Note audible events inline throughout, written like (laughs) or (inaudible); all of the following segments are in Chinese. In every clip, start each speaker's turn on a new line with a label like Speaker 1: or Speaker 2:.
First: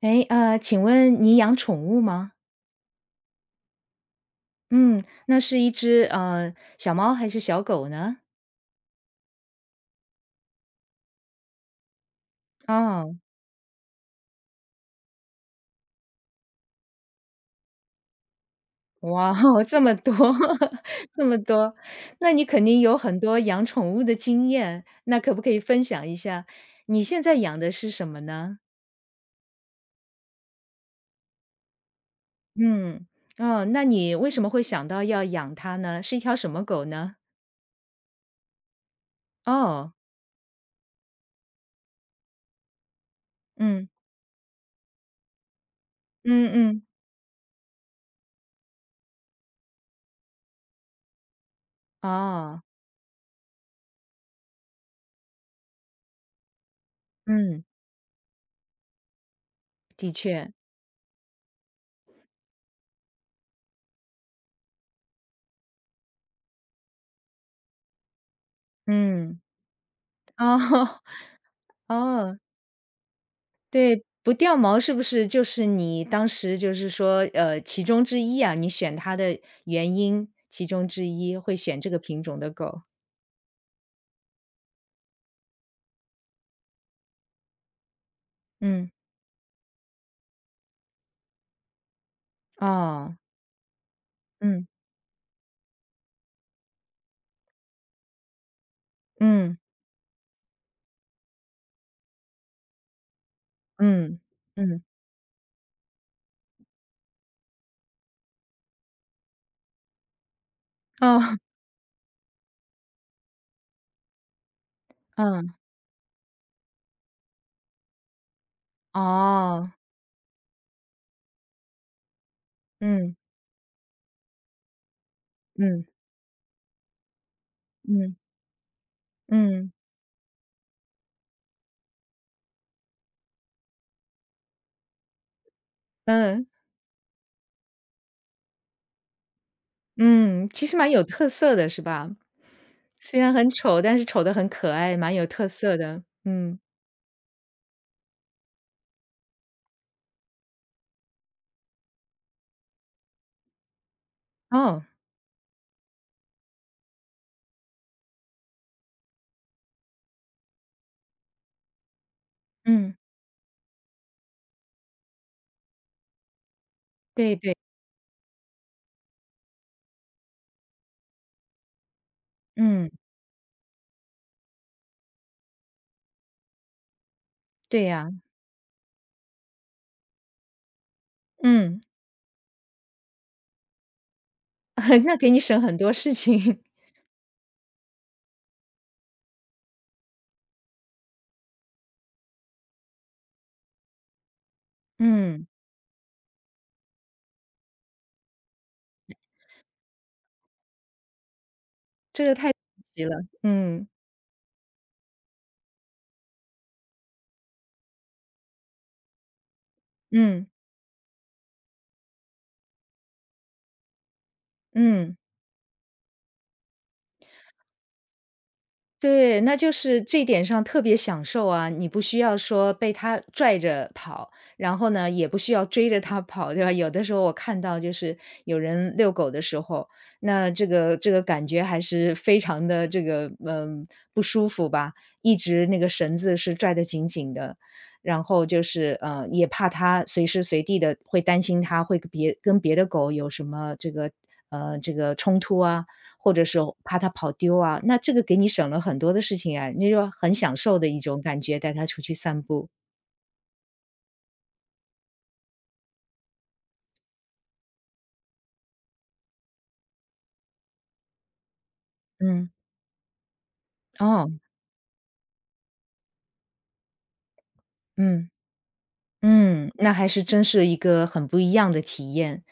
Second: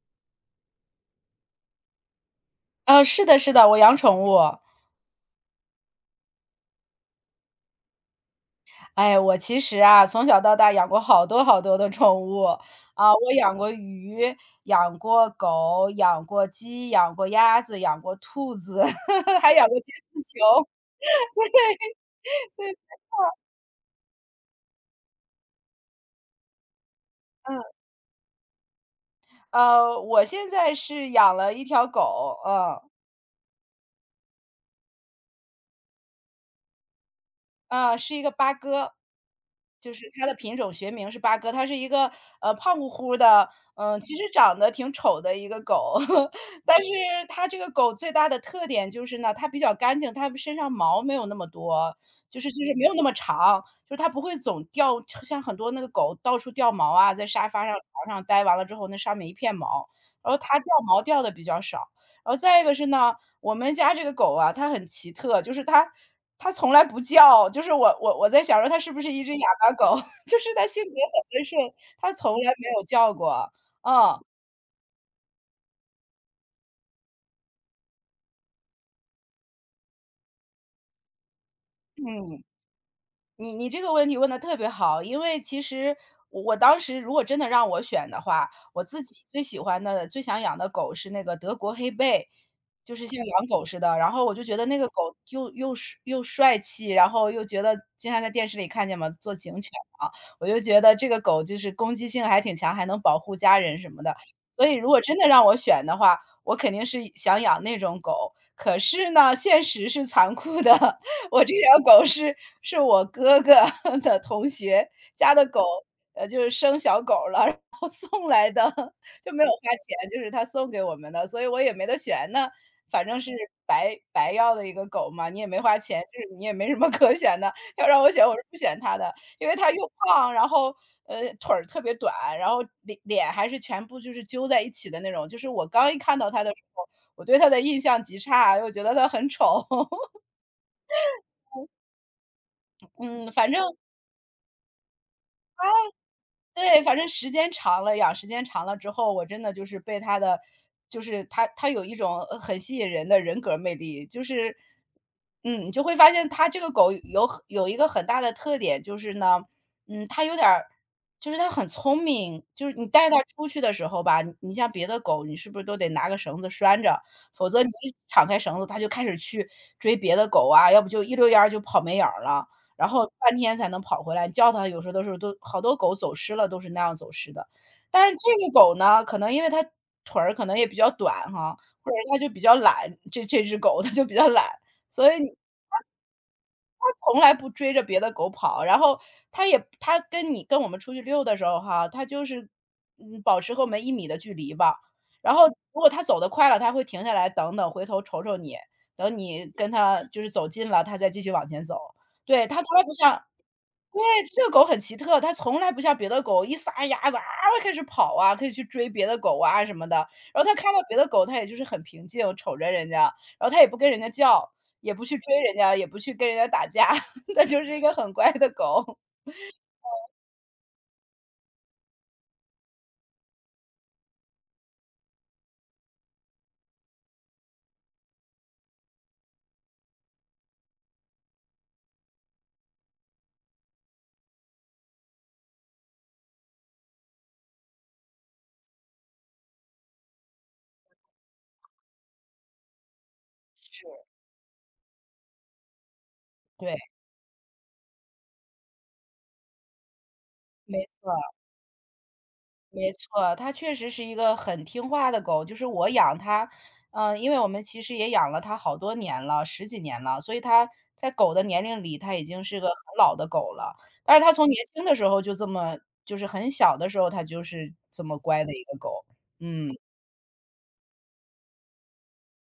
Speaker 1: 哎，请问你养宠物吗？
Speaker 2: 是的是的，我养宠物。
Speaker 1: 嗯，那是一只，小猫还是小狗呢？
Speaker 2: 哎，我其实啊，从小到大养过好多好多的宠物。啊，
Speaker 1: 哦，
Speaker 2: 我养过鱼，养过狗，养过鸡，养过鸭子，养过兔子，
Speaker 1: 哇
Speaker 2: (laughs) 还
Speaker 1: 哦，(laughs)
Speaker 2: 养过
Speaker 1: 这
Speaker 2: 金
Speaker 1: 么多，
Speaker 2: 丝熊。
Speaker 1: (laughs) 这么多，那你肯定有很多养宠物的经验，那可不可以分享一下，你现在养
Speaker 2: 嗯，
Speaker 1: 的是什么呢？
Speaker 2: 我现在是养了一条狗，嗯。
Speaker 1: 嗯，哦，那你为什么会想到要养它呢？是一条什么狗呢？
Speaker 2: 啊，是一个八哥，就
Speaker 1: 哦，
Speaker 2: 是它的品种学名是八哥，它是一个，胖乎乎的，
Speaker 1: 嗯，
Speaker 2: 其实长得挺丑的一个狗。
Speaker 1: 嗯
Speaker 2: (laughs) 但
Speaker 1: 嗯，
Speaker 2: 是它这个狗最大的特点就是呢，它比较干净，它身上毛没有那么多，就是
Speaker 1: 哦，
Speaker 2: 就是没有那么长，就是它不会总掉像很多那个狗到处掉毛啊，在沙发
Speaker 1: 嗯，
Speaker 2: 上、床上待完了之后，那上面一片毛，
Speaker 1: 的
Speaker 2: 然后
Speaker 1: 确，
Speaker 2: 它掉毛掉的比较少。然后再一个是呢我们家这个狗啊，它很奇特，就是它从来不叫，就是我在想说它是不是一只
Speaker 1: 嗯，
Speaker 2: 哑巴狗，(laughs) 就是
Speaker 1: 哦
Speaker 2: 它性格
Speaker 1: (laughs)，
Speaker 2: 很温顺，它从
Speaker 1: 哦。
Speaker 2: 来没有叫过，
Speaker 1: 对，
Speaker 2: 嗯，
Speaker 1: 不掉毛是不是就是你当时就是说，其中之一啊，你选它的原因其中之一，会选这个品种
Speaker 2: 嗯。
Speaker 1: 的狗？
Speaker 2: 你这个问题问的特别好，因为其实我当时如果真的让我选的话，我
Speaker 1: 嗯，
Speaker 2: 自己最喜欢的、最想养的狗是那个德国黑贝，就是
Speaker 1: 哦，
Speaker 2: 像养狗似的。然后我就觉得
Speaker 1: 嗯，
Speaker 2: 那个狗又帅又帅气，然后又觉得经常在电视里看见嘛，做
Speaker 1: 嗯，
Speaker 2: 警犬啊，我就觉得这个狗就是攻击性还挺强，还能保护家人什么的。
Speaker 1: 嗯，
Speaker 2: 所以
Speaker 1: 嗯，
Speaker 2: 如果真的让我选的话，我肯定是想养那种狗。可是呢，现实是残酷的。
Speaker 1: 哦，
Speaker 2: (laughs) 我这条狗是我哥哥 (laughs) 的同学家的
Speaker 1: 嗯，
Speaker 2: 狗，就是生小狗了，然后送来的，就没有
Speaker 1: 哦，
Speaker 2: 花钱，就是他送给我们的，所以我也没得选。那反
Speaker 1: 嗯，
Speaker 2: 正是白白要的一个狗嘛，你也没花
Speaker 1: 嗯，
Speaker 2: 钱，就是你也没什么 (laughs) 可选的。要让我
Speaker 1: 嗯，
Speaker 2: 选，我是不选它的，因为它
Speaker 1: 嗯，
Speaker 2: 又胖，然后，腿儿特别短，然后脸还是全部就是揪在一起的那种。就是我刚一看到它
Speaker 1: 嗯，
Speaker 2: 的时候，我对它的印象极差，又觉得它很丑。(laughs)
Speaker 1: 嗯，其实蛮有特色的是吧？虽
Speaker 2: 嗯，
Speaker 1: 然很
Speaker 2: 反正
Speaker 1: 丑，但是丑的很可爱，蛮有特色的。嗯，
Speaker 2: 对，反正时间长了，养时间长了之后，我真的就是被它的就是它有一种很吸引人的人格魅力，就是
Speaker 1: 哦，
Speaker 2: 你就会发现它这个狗有很有一个很大的特点，就是呢，它有点儿就是它很聪明，就是你
Speaker 1: 嗯，
Speaker 2: 带它出去的时候吧，你像别的狗，你是不是都得拿个绳子拴着，
Speaker 1: 对
Speaker 2: 否
Speaker 1: 对，
Speaker 2: 则你一敞开绳子，它就开始去追别的狗啊，要不就一溜烟儿就跑没影儿了。然
Speaker 1: 嗯，
Speaker 2: 后半天才能跑回来，你叫它有时候都是都好多狗走失了都是那样走失的。
Speaker 1: 对
Speaker 2: 但
Speaker 1: 呀，
Speaker 2: 是这个狗呢，可能因为它腿儿可能也比较短哈，
Speaker 1: 嗯。
Speaker 2: 或者它就比较懒，这只狗它就比较懒，
Speaker 1: (laughs)
Speaker 2: 所
Speaker 1: 那
Speaker 2: 以
Speaker 1: 给
Speaker 2: 你
Speaker 1: 你省很多事情。(laughs)
Speaker 2: 它从来不追着别的狗跑，然后它也它跟你跟我们出去溜的时候哈，它就是，保持和我们1米的距离吧。然后
Speaker 1: 嗯，
Speaker 2: 如果它走得快了，它会停下来等等，回头瞅瞅你，等你跟它就是走近了，它再继续往前走。
Speaker 1: 这个
Speaker 2: 对，
Speaker 1: 太神
Speaker 2: 它从来不
Speaker 1: 奇了。
Speaker 2: 像
Speaker 1: 嗯，
Speaker 2: 对，这个狗很奇特，它从来不像别的狗，一撒丫子啊开始跑啊，可以去追别的狗啊什么的。然后
Speaker 1: 嗯，
Speaker 2: 它看到别的狗，它也就是很平静，瞅着人家，然后它也不跟人家叫，也不
Speaker 1: 嗯。
Speaker 2: 去追人家，也不去跟人家打架，(laughs) 它就是一个很乖的狗。
Speaker 1: 对，那就是这一点上特别享受啊，你不需要说被它拽着跑，然后呢，也不需要追着它跑，对吧？有的时候我看到就是有人遛狗的时候，那这个感觉还是非常的这个不舒服吧，一直那个绳子是拽得紧紧的，然后就是也怕它随时随地的会担心它会跟别的狗有什么这
Speaker 2: 是。
Speaker 1: 个呃这个冲突啊，或者是
Speaker 2: 对，
Speaker 1: 怕它跑丢啊，那这个给你省了很多的事情啊，你就很享受
Speaker 2: 没
Speaker 1: 的一种
Speaker 2: 错。
Speaker 1: 感觉，带它出去散步。
Speaker 2: 没错，它确实是一个很听话的狗。就是我养它，因为我们其实也养了它好多年了十几年了，所以它在狗的年龄里，它已经
Speaker 1: 嗯，
Speaker 2: 是个很老的狗了。但是
Speaker 1: 哦，
Speaker 2: 它从年轻的时候就这么就是很小的时候，它就是这么
Speaker 1: 嗯，
Speaker 2: 乖的一个狗。
Speaker 1: 嗯，
Speaker 2: 嗯，
Speaker 1: 那还是真是一个很不一样的体验。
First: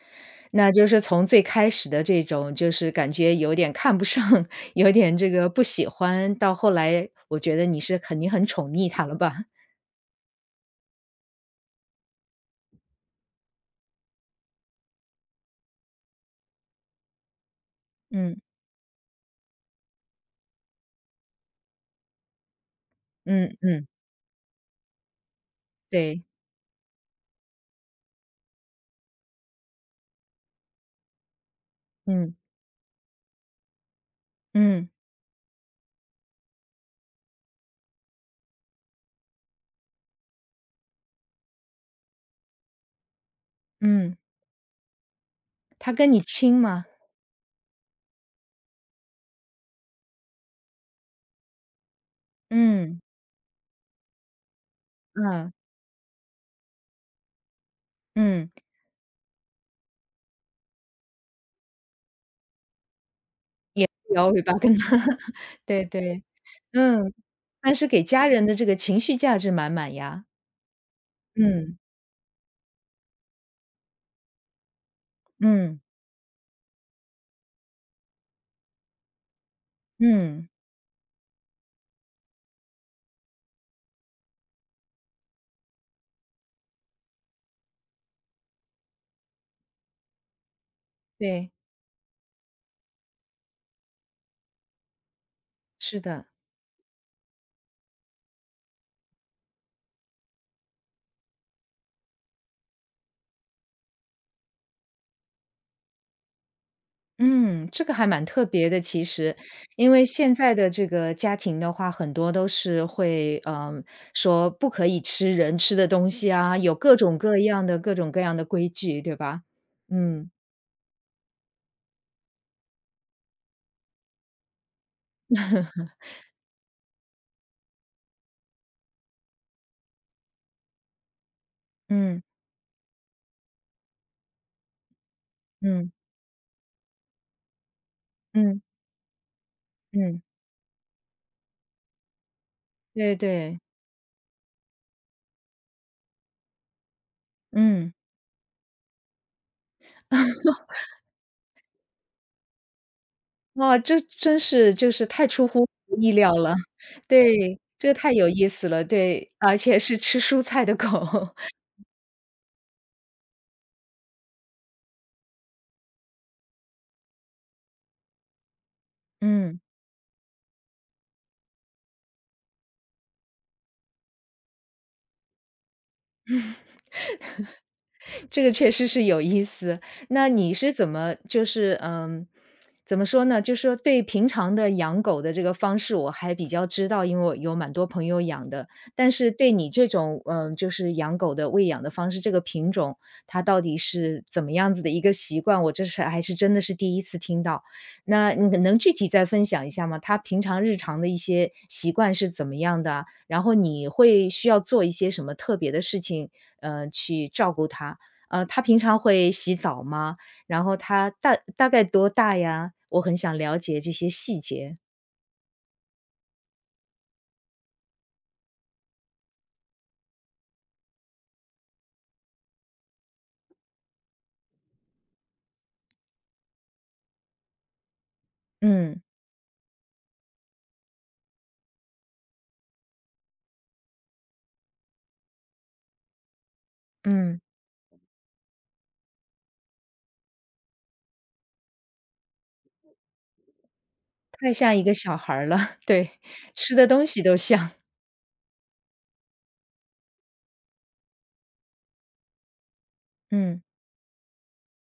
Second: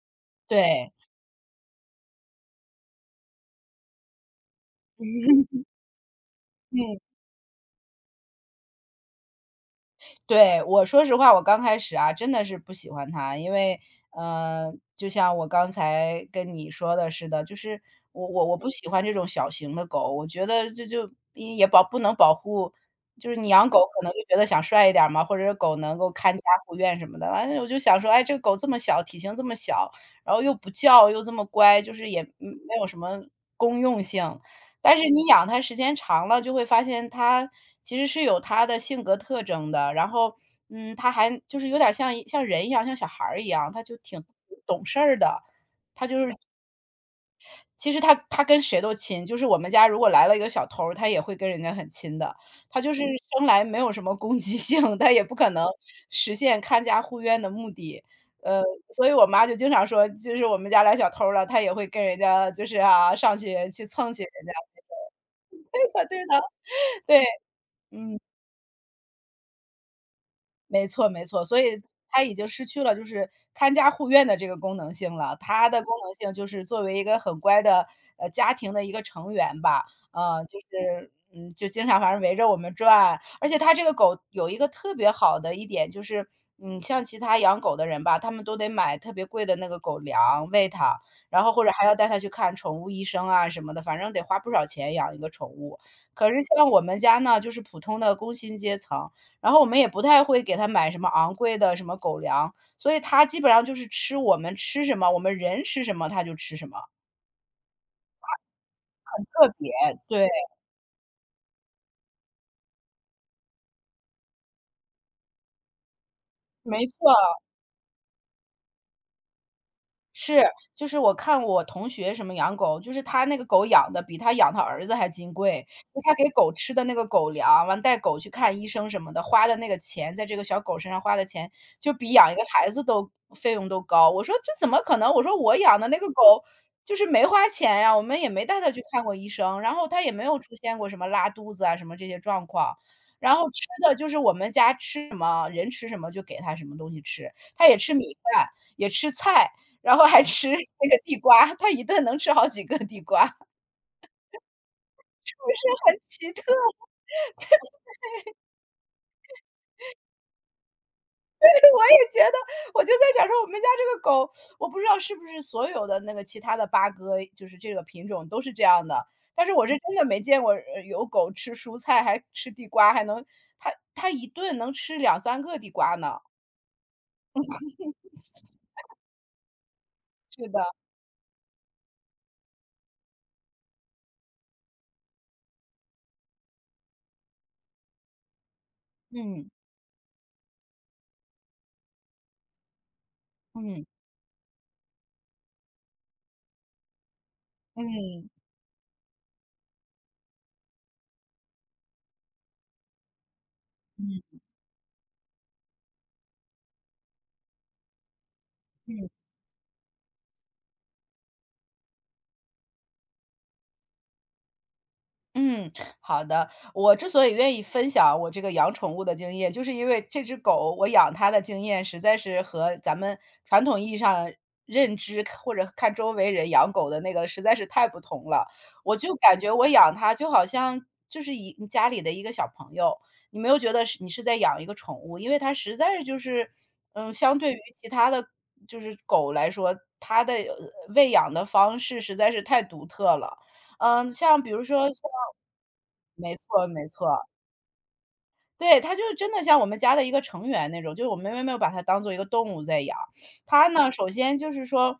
Speaker 1: 那就
Speaker 2: 对，
Speaker 1: 是从最开始的这种，就是感觉有点看不上，(laughs) 有点这个不喜欢，到后
Speaker 2: 嗯。
Speaker 1: 来我觉得你是肯定很宠溺它了吧？(laughs)
Speaker 2: 对，我说实话，我刚开始啊，真的是不喜欢它，因为，就像我刚才跟你说的似的，就是我
Speaker 1: 嗯，
Speaker 2: 我我不喜欢这种小型的狗，我觉得这就也不能保护，就是你
Speaker 1: 嗯，
Speaker 2: 养狗
Speaker 1: 嗯，
Speaker 2: 可能就觉得想帅一点儿嘛，或者是狗能够
Speaker 1: 对，
Speaker 2: 看家护院什么的，完了我就想说，哎，这个狗这么小，体型这么小，然后又不叫，又这么乖，就是也
Speaker 1: 嗯，
Speaker 2: 没有什么公用性，
Speaker 1: 嗯，
Speaker 2: 但是你养它时间长了，就会发现它其实是有它的性格特征的。然后，它还就是有点像像人一样，像小孩儿一样，它就
Speaker 1: 嗯，
Speaker 2: 挺懂事儿的。
Speaker 1: 它
Speaker 2: 它
Speaker 1: 跟
Speaker 2: 就
Speaker 1: 你亲吗？
Speaker 2: 其实它跟谁都亲，就是我们家如果来了一个小偷儿，它也会跟人家很亲的。它就
Speaker 1: 嗯，
Speaker 2: 是生来没有什么攻击性，它也不可
Speaker 1: 嗯，
Speaker 2: 能实现看家护院的目的。
Speaker 1: 嗯。
Speaker 2: 呃，所以我妈就经常说，就是我们家来小偷儿了，她也会跟人家就是啊，上去去蹭去
Speaker 1: 摇尾
Speaker 2: 人家。
Speaker 1: 巴跟他 (laughs)
Speaker 2: (laughs)
Speaker 1: 对对，
Speaker 2: 对的，
Speaker 1: 嗯，
Speaker 2: 对，
Speaker 1: 但是给
Speaker 2: 嗯。
Speaker 1: 家人的这个情绪价值满满呀。
Speaker 2: 没错没错，所以
Speaker 1: 嗯，
Speaker 2: 它已经失去了就是看家护院的这个功能性了。它
Speaker 1: 嗯，
Speaker 2: 的功能性就是作为一个很乖的，家庭的一个成员吧，
Speaker 1: 嗯，
Speaker 2: 就是，就经常反正围着我们转。而且它这个狗有一个特别好的一点就是，像其他养狗的人吧，他们都得买特别贵的那个狗粮喂它，然
Speaker 1: 对，
Speaker 2: 后或者还要带它去看宠物医生啊什么的，反正得花不少钱养一个宠物。
Speaker 1: 是的。
Speaker 2: 可是像我们家呢，就是普通的工薪阶层，然后我们也不太会给它买什么昂贵的什么狗粮，所以它基本上就是吃我们吃什么，我们人吃什么它就吃什么，
Speaker 1: 嗯，这个还蛮特别的其实，
Speaker 2: 特别
Speaker 1: 因为
Speaker 2: 对，
Speaker 1: 现在的这个家庭的话，很多都是会，说不可以吃人吃的东西啊，有
Speaker 2: 没
Speaker 1: 各
Speaker 2: 错。
Speaker 1: 种各样的各种各样的规矩，对吧？嗯，
Speaker 2: 是，就是我看我同学什么养狗，就是他那个狗养的比他养他儿子还金贵，就他给狗吃的那个狗粮，完带狗去看医生什么的，花的那个钱，在这个小狗身上花的钱，就比
Speaker 1: 嗯，
Speaker 2: 养一个孩子都费用都高。我说这怎么可能？我说我养的
Speaker 1: 嗯，
Speaker 2: 那个狗就是没花钱呀，我们也没带
Speaker 1: 嗯，
Speaker 2: 它去看过医生，然后它也
Speaker 1: 嗯，
Speaker 2: 没有出现过什么拉肚子啊什么这些状况。
Speaker 1: 对
Speaker 2: 然后
Speaker 1: 对，
Speaker 2: 吃的就是我们家吃什么，人吃什么就给它什么东西吃，它也
Speaker 1: 嗯。
Speaker 2: 吃米饭，也吃菜，然后还吃那个地瓜，它一顿能吃好几个地瓜，是
Speaker 1: 哇，这真是就是太出
Speaker 2: 不
Speaker 1: 乎
Speaker 2: 是
Speaker 1: 我
Speaker 2: 很
Speaker 1: 意
Speaker 2: 奇
Speaker 1: 料
Speaker 2: 特？
Speaker 1: 了，对，这太有意思了，对，而且是吃蔬菜的狗，(laughs)
Speaker 2: (laughs) 我也觉得，我就在想说我们家这个狗，我不知道是不是所有的那个其他的八哥，就是这个品种都是这样的，但是
Speaker 1: 嗯。
Speaker 2: 我是真的没见过，有狗吃蔬菜，还吃地瓜，还能它一顿能吃两三个地瓜呢。
Speaker 1: 这个确实是有意思。那
Speaker 2: 是
Speaker 1: 你
Speaker 2: 的，
Speaker 1: 是怎么怎么说呢？就是说对平常的养狗的这个方式，我还比较知道，因为我有蛮多朋友养的。但是
Speaker 2: 嗯，
Speaker 1: 对你这种，就是养狗的喂养的方式，这个品种它到底
Speaker 2: 嗯，
Speaker 1: 是怎么样子的一个习惯，我这是还是真的是第一次听到。
Speaker 2: 嗯，
Speaker 1: 那你能具体再分享一下吗？它平常日常的一些习惯是怎么样的啊然后你会
Speaker 2: 嗯，
Speaker 1: 需要做一些什么特别的事情，去照顾它？他平常
Speaker 2: 嗯。
Speaker 1: 会洗澡吗？然后他大概多大呀？我很想了解这些细节。
Speaker 2: 嗯，好的。我之所以愿意分享我这个养宠物的经验，就是因为这只狗，我养它的经验实在是和咱们传统意义上认知或者看周围人养狗的那个实在是太不同了。我
Speaker 1: 嗯，
Speaker 2: 就感觉我养它就好像就是一你家里的一个小朋友，你没有觉得是你是在养一个宠物，因为它实在是就是，相
Speaker 1: 嗯，
Speaker 2: 对于其他的就是狗来说，它的喂养的方式实在是太独特了。嗯，像比
Speaker 1: 太
Speaker 2: 如
Speaker 1: 像一
Speaker 2: 说
Speaker 1: 个
Speaker 2: 像
Speaker 1: 小孩儿了，(laughs) 对，
Speaker 2: 没错
Speaker 1: 吃
Speaker 2: 没
Speaker 1: 的东
Speaker 2: 错，
Speaker 1: 西都像。
Speaker 2: 对，它就是真的像我们家的一个成员那种，就是我们没有把它当做一个动物在养。
Speaker 1: 嗯，
Speaker 2: 它呢，首先就是说，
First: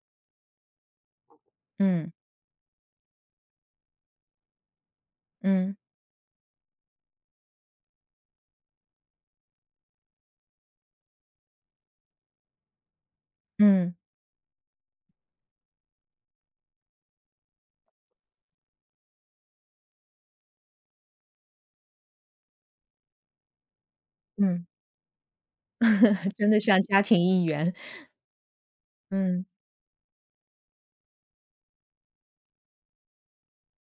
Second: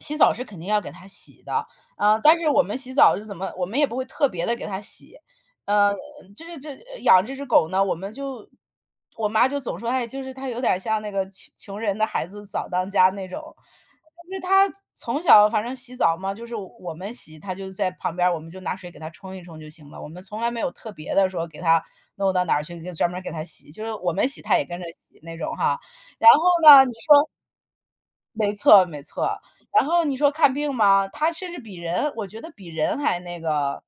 Speaker 2: 洗澡是肯定要给它洗的，
Speaker 1: 嗯，
Speaker 2: 但是我们洗澡是怎么我们也不会特别的给它洗。
Speaker 1: 嗯，
Speaker 2: 呃，就是这养这只狗呢，我们就我妈就总说，哎，就是它有点像那个穷人的孩子早当家那种。
Speaker 1: 嗯，
Speaker 2: 就是它从小反正洗澡嘛，就是我们洗，它就在旁边儿，我们就拿水给它冲一冲就行了。我们从来没有特别的说给它弄到哪儿去，给专门儿给它洗，就是我们洗他也
Speaker 1: 嗯，
Speaker 2: 跟着洗那种哈。然
Speaker 1: (laughs)
Speaker 2: 后
Speaker 1: 真的像
Speaker 2: 呢，你
Speaker 1: 家庭
Speaker 2: 说
Speaker 1: 一员。
Speaker 2: 没错没错，
Speaker 1: 嗯，
Speaker 2: 然后你说看病吗？他甚至比人我觉得比人还那个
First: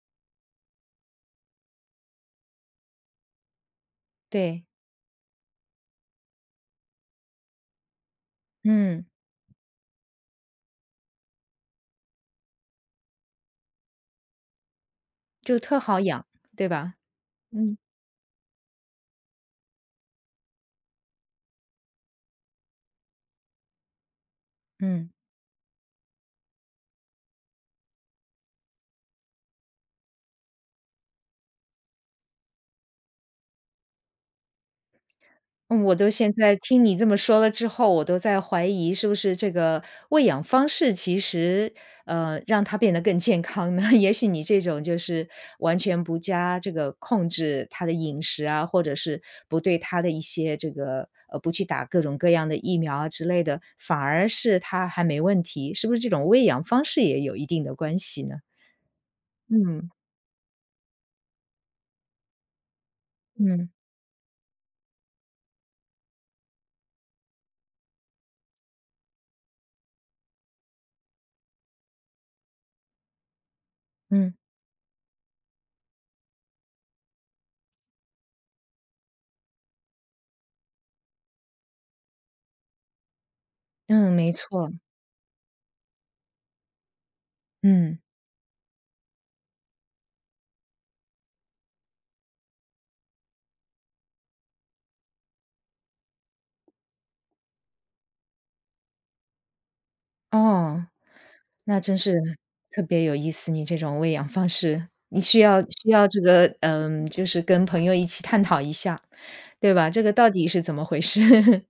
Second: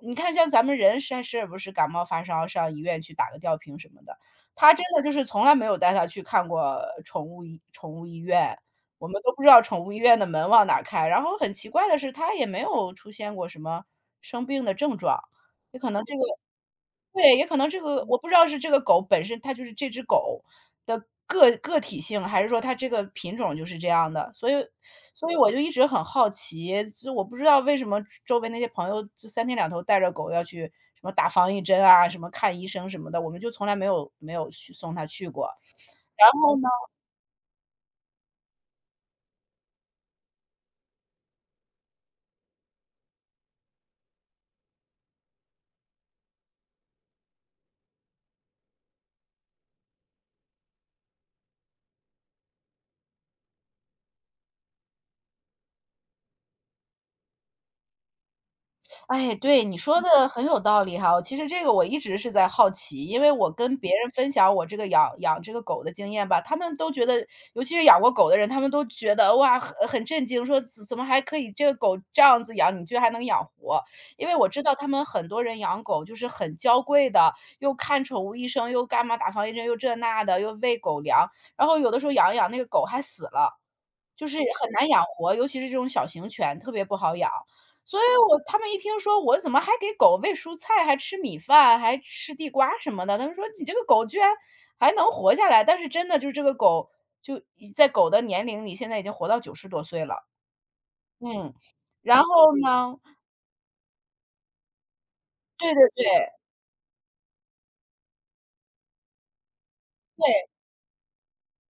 Speaker 2: 你看像咱们人是是不是感冒发烧上医院去打个吊瓶什么的，
Speaker 1: 对，
Speaker 2: 他真的就是从来没有带它去看过宠物医院，
Speaker 1: 嗯，
Speaker 2: 我们都不知道宠物医院的门往哪儿开。然后很奇怪的是，他也没有出现过什么生病的症状，
Speaker 1: 就
Speaker 2: 也
Speaker 1: 特
Speaker 2: 可
Speaker 1: 好
Speaker 2: 能这个
Speaker 1: 养，对吧？
Speaker 2: 对，也可能
Speaker 1: 嗯，
Speaker 2: 这个我不知道是这个狗本身它就是这只狗的个体性，还是说它这个品种就是这样的。所以
Speaker 1: 嗯。
Speaker 2: 所以我就一直很好奇，就我不知道为什么周围那些朋友就三天两头带着狗要去什么打防疫针啊，什么看医生什么的，我们就从来没有去送它去过。
Speaker 1: 嗯，我都
Speaker 2: 然
Speaker 1: 现
Speaker 2: 后
Speaker 1: 在
Speaker 2: 呢？
Speaker 1: 听你这么说了之后，我都在怀疑是不是这个喂养方式其实，让它变得更健康呢？(laughs) 也许你这种就是完全不加这个控制它的饮食啊，或者是不对它的一些这个不去打各种各样的疫苗啊之类的，反而是它还没问题，是不是这种喂养方式也有一定的关系呢？
Speaker 2: 哎，对，你
Speaker 1: 嗯，
Speaker 2: 说嗯的很有道理哈。其实这个我一直是在好奇，因为我
Speaker 1: 嗯，
Speaker 2: 跟别人分享我这个养这个狗的经验吧，他们都觉得尤其是养过狗的人，他们都觉得，哇，很震惊，说怎么还可以这个狗这样子养，你居然还能养活。因
Speaker 1: 嗯，
Speaker 2: 为我知道他们很多人养狗就是很娇贵的，又看宠物医生，又干嘛打防疫针，又这那的，又喂狗粮，然后有的时候养一养那个狗还死了。
Speaker 1: 嗯，
Speaker 2: 就
Speaker 1: 没
Speaker 2: 是很
Speaker 1: 错，
Speaker 2: 难养活，尤其是这种小型犬特别不好养。
Speaker 1: 嗯，
Speaker 2: 所以我他们一听说我怎么还给狗喂蔬菜，还吃米饭，还吃地瓜什么的，他们说你这个狗居然还能活下来，但是真的就是这个狗就已在狗的年龄里，现在已经活到90多岁了。
Speaker 1: 哦。
Speaker 2: 嗯，
Speaker 1: 那真是
Speaker 2: 然后
Speaker 1: 特
Speaker 2: 呢
Speaker 1: 别有意思，你这种喂养方式，你需要
Speaker 2: 对对
Speaker 1: 需要这
Speaker 2: 对，
Speaker 1: 个，嗯，就是跟朋友一起探讨一下，对吧？这个到底
Speaker 2: 对，
Speaker 1: 是怎么回事？(laughs)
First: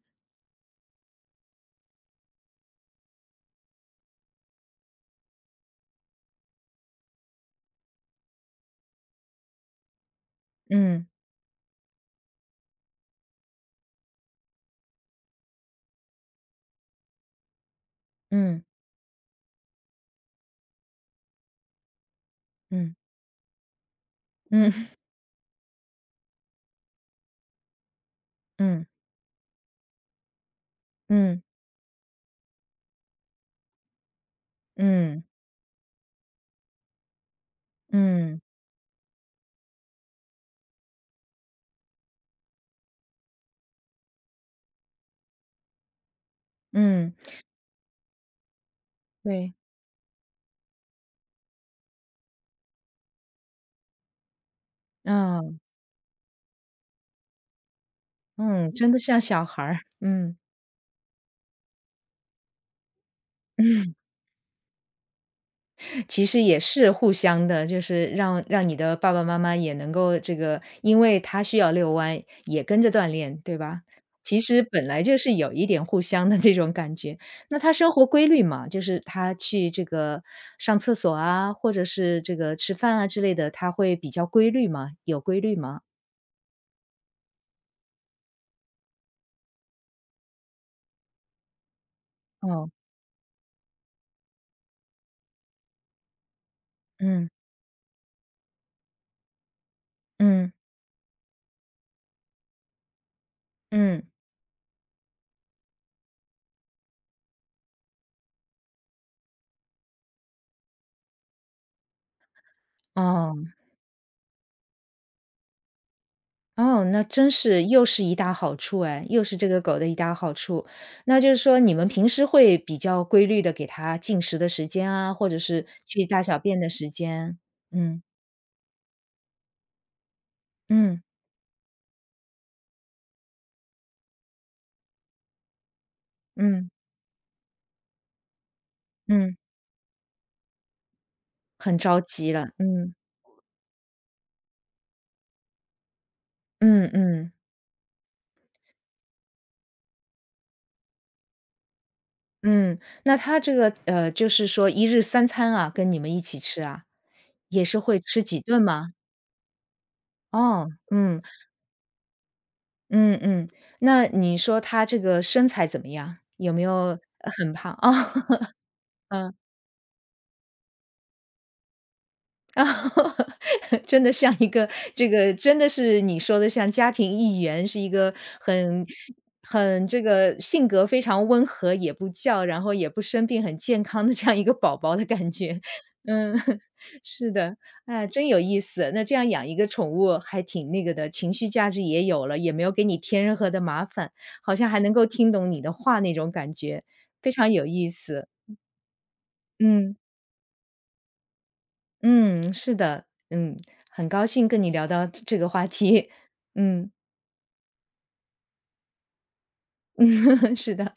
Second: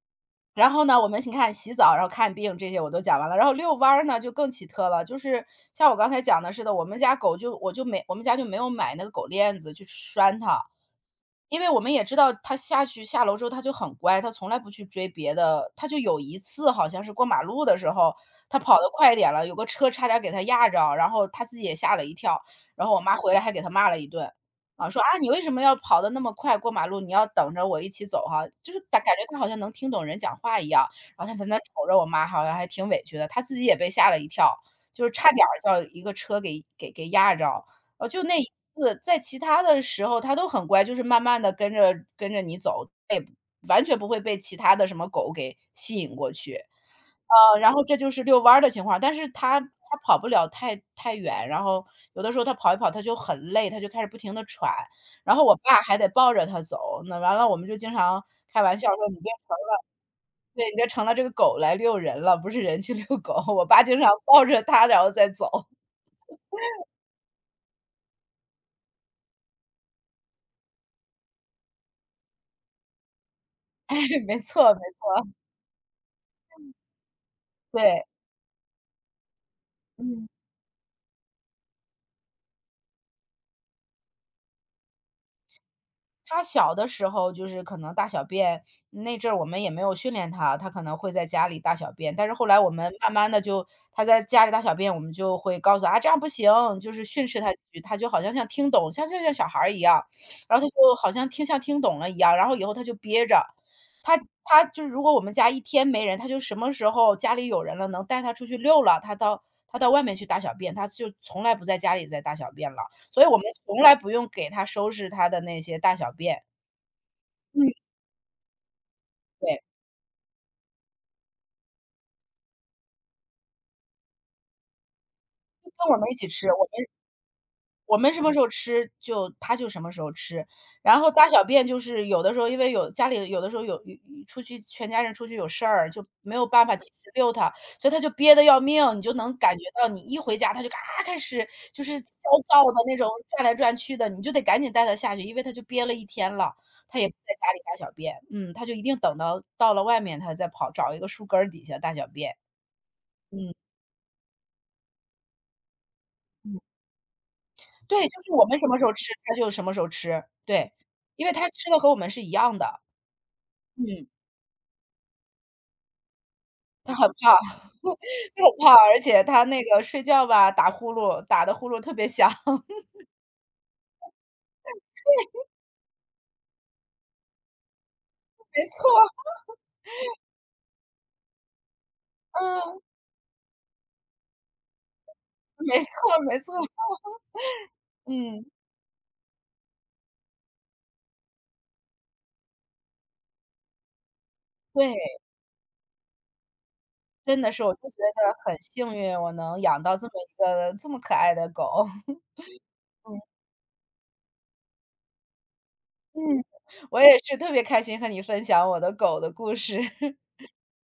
Speaker 2: 然后呢，我们你看洗澡，然后看病这些我都讲完了，然后遛弯儿呢就更奇特了，就是像我刚才讲的似的，我们家狗就我就没我们家就没有买那个狗链子去拴它。
Speaker 1: 嗯
Speaker 2: 因为我们也知道他下去下楼之后他就很乖，他从来不去追别的他就有一次好像是过马路的时候，他
Speaker 1: 嗯
Speaker 2: 跑得快点了，有个车差点给他压着，然后他自己也吓了一跳，然后
Speaker 1: 嗯
Speaker 2: 我妈回来还给他骂了一顿，
Speaker 1: 嗯
Speaker 2: 啊，说："啊，你为什么要跑得那么快过马路，你要等着我一起走哈。"就是
Speaker 1: 嗯
Speaker 2: 感觉他好像能听懂人讲话一样，然后他
Speaker 1: 嗯
Speaker 2: 在那瞅着我妈，好像还挺委屈的，他自己也被吓了一跳，就是
Speaker 1: 嗯
Speaker 2: 差点儿叫一个车给压着。哦，就那
Speaker 1: 嗯
Speaker 2: 一次，在其他的时候它都很乖，就是慢慢的跟着你走，它也完全不会被其他的什么狗给吸引过去。
Speaker 1: 嗯，
Speaker 2: 然后这就是遛弯儿的情况，但是
Speaker 1: 对，
Speaker 2: 它跑不了太远，然后有的时候它跑一跑它就很累，它就开始不停地喘，然后我
Speaker 1: 嗯
Speaker 2: 爸还得抱着它走，那完了我们就经常开
Speaker 1: 嗯，
Speaker 2: 玩笑
Speaker 1: 真
Speaker 2: 说：
Speaker 1: 的
Speaker 2: “你
Speaker 1: 像
Speaker 2: 这
Speaker 1: 小
Speaker 2: 成
Speaker 1: 孩儿，嗯。
Speaker 2: 对，你这成了这个狗来遛人了，不是人去遛狗。"我爸经常抱着它然后再走。(laughs)
Speaker 1: 其实也是互相的，就是让你的爸爸妈妈也能够这个，因为他需要遛弯，也跟着锻炼，对吧？
Speaker 2: 对，没
Speaker 1: 其实
Speaker 2: 错没
Speaker 1: 本来就是有一点互相的这种感觉。那他生活
Speaker 2: 对，
Speaker 1: 规律嘛，就是他去这个
Speaker 2: 嗯。
Speaker 1: 上厕所啊，或者是这个吃饭啊之类的，他会比较规律吗？有规律吗？
Speaker 2: 他小的时候就是可能大小便，那阵儿我们也没有训练他，他可能会在家里大小便。但是后来我
Speaker 1: 哦，
Speaker 2: 们慢慢的就他在家里大小便，我们就会告诉他啊，这样不行！"就是训
Speaker 1: 嗯
Speaker 2: 斥他几句，他就好像像听懂，像小孩儿一样，
Speaker 1: 嗯
Speaker 2: 然后他就好像听懂了一样，然后以后他就憋着。
Speaker 1: 嗯，
Speaker 2: 他就是如果我们家一天没人，他就什么时候家里有人了，能带他出去溜了，他到外面去大小便，他就从来不在家里再大小便了。所以我们
Speaker 1: 哦。
Speaker 2: 从来不用给他收拾他的那些大小便。
Speaker 1: 哦，那真是
Speaker 2: 嗯。
Speaker 1: 又是一大好处哎，又是这个
Speaker 2: 对，
Speaker 1: 狗的一大好处。那就是说你们平时会比较规律的给它进食的时间啊，或者是
Speaker 2: 就跟我
Speaker 1: 去
Speaker 2: 们一
Speaker 1: 大
Speaker 2: 起
Speaker 1: 小
Speaker 2: 吃，我
Speaker 1: 便的
Speaker 2: 们
Speaker 1: 时间？
Speaker 2: 我
Speaker 1: 嗯，
Speaker 2: 们什么时候吃就他就什么时候吃。然
Speaker 1: 嗯，
Speaker 2: 后大小便就是有的时候，因为有家里有的时候有出去全家人出去有事儿，就没有办
Speaker 1: 嗯，
Speaker 2: 法及时遛他，所以他就憋得要命，你就能
Speaker 1: 嗯，
Speaker 2: 感觉到你一回家他就嘎开始
Speaker 1: 很
Speaker 2: 就是
Speaker 1: 着
Speaker 2: 焦
Speaker 1: 急了，
Speaker 2: 躁的
Speaker 1: 嗯，
Speaker 2: 那种转来转去的，你就得赶紧带他下去，因为他就憋了一天了，
Speaker 1: 嗯，
Speaker 2: 他也不
Speaker 1: 嗯，
Speaker 2: 在家里大小便，嗯，他就一定等到到了外面他再跑，找一个树根儿底下大小便，
Speaker 1: 嗯。那它这个，就是说一日三餐啊，跟你们一起
Speaker 2: 嗯。
Speaker 1: 吃啊？也是
Speaker 2: 对，
Speaker 1: 会
Speaker 2: 就
Speaker 1: 吃
Speaker 2: 是
Speaker 1: 几
Speaker 2: 我们
Speaker 1: 顿
Speaker 2: 什么时候
Speaker 1: 吗？
Speaker 2: 吃，它就什么时候吃，
Speaker 1: 哦，
Speaker 2: 对。
Speaker 1: 嗯，
Speaker 2: 因为它吃的和我们是一样的，
Speaker 1: 嗯，嗯，那
Speaker 2: 嗯，
Speaker 1: 你说它这个身材怎么样？有没有
Speaker 2: 它很胖，
Speaker 1: 很胖？
Speaker 2: (laughs)
Speaker 1: (laughs)
Speaker 2: 它
Speaker 1: 哦，
Speaker 2: 很胖，而且
Speaker 1: 嗯。
Speaker 2: 它那个睡觉吧，打呼噜，打的呼噜特别响。
Speaker 1: (laughs) 啊，
Speaker 2: (laughs)
Speaker 1: 真的像一个这个真的是你说的像家庭一员，是一个
Speaker 2: 没
Speaker 1: 很
Speaker 2: 错，
Speaker 1: 很这个性格非常温和，也不叫，然后
Speaker 2: 嗯，
Speaker 1: 也不生病，很健康的这样一个宝宝的感觉。
Speaker 2: 没错
Speaker 1: 嗯，
Speaker 2: 没错，
Speaker 1: (laughs) 是的，哎，真有
Speaker 2: 嗯，
Speaker 1: 意思。那这样养一个宠物还挺那个的，情绪价值也有了，也没有给你添任何的麻烦，好像还能够
Speaker 2: 对，
Speaker 1: 听懂你的话那种感觉，非
Speaker 2: 真的
Speaker 1: 常
Speaker 2: 是
Speaker 1: 有
Speaker 2: 我就
Speaker 1: 意
Speaker 2: 觉
Speaker 1: 思。
Speaker 2: 得很幸运，我能养
Speaker 1: 嗯。
Speaker 2: 到这么一个这么可爱的狗。(laughs)
Speaker 1: 嗯，是的，嗯，很高兴跟你聊到这个话题，
Speaker 2: 嗯，
Speaker 1: 嗯
Speaker 2: 我也是特别开心和你分享我的狗的故事。(laughs)
Speaker 1: 嗯，(laughs) 是的。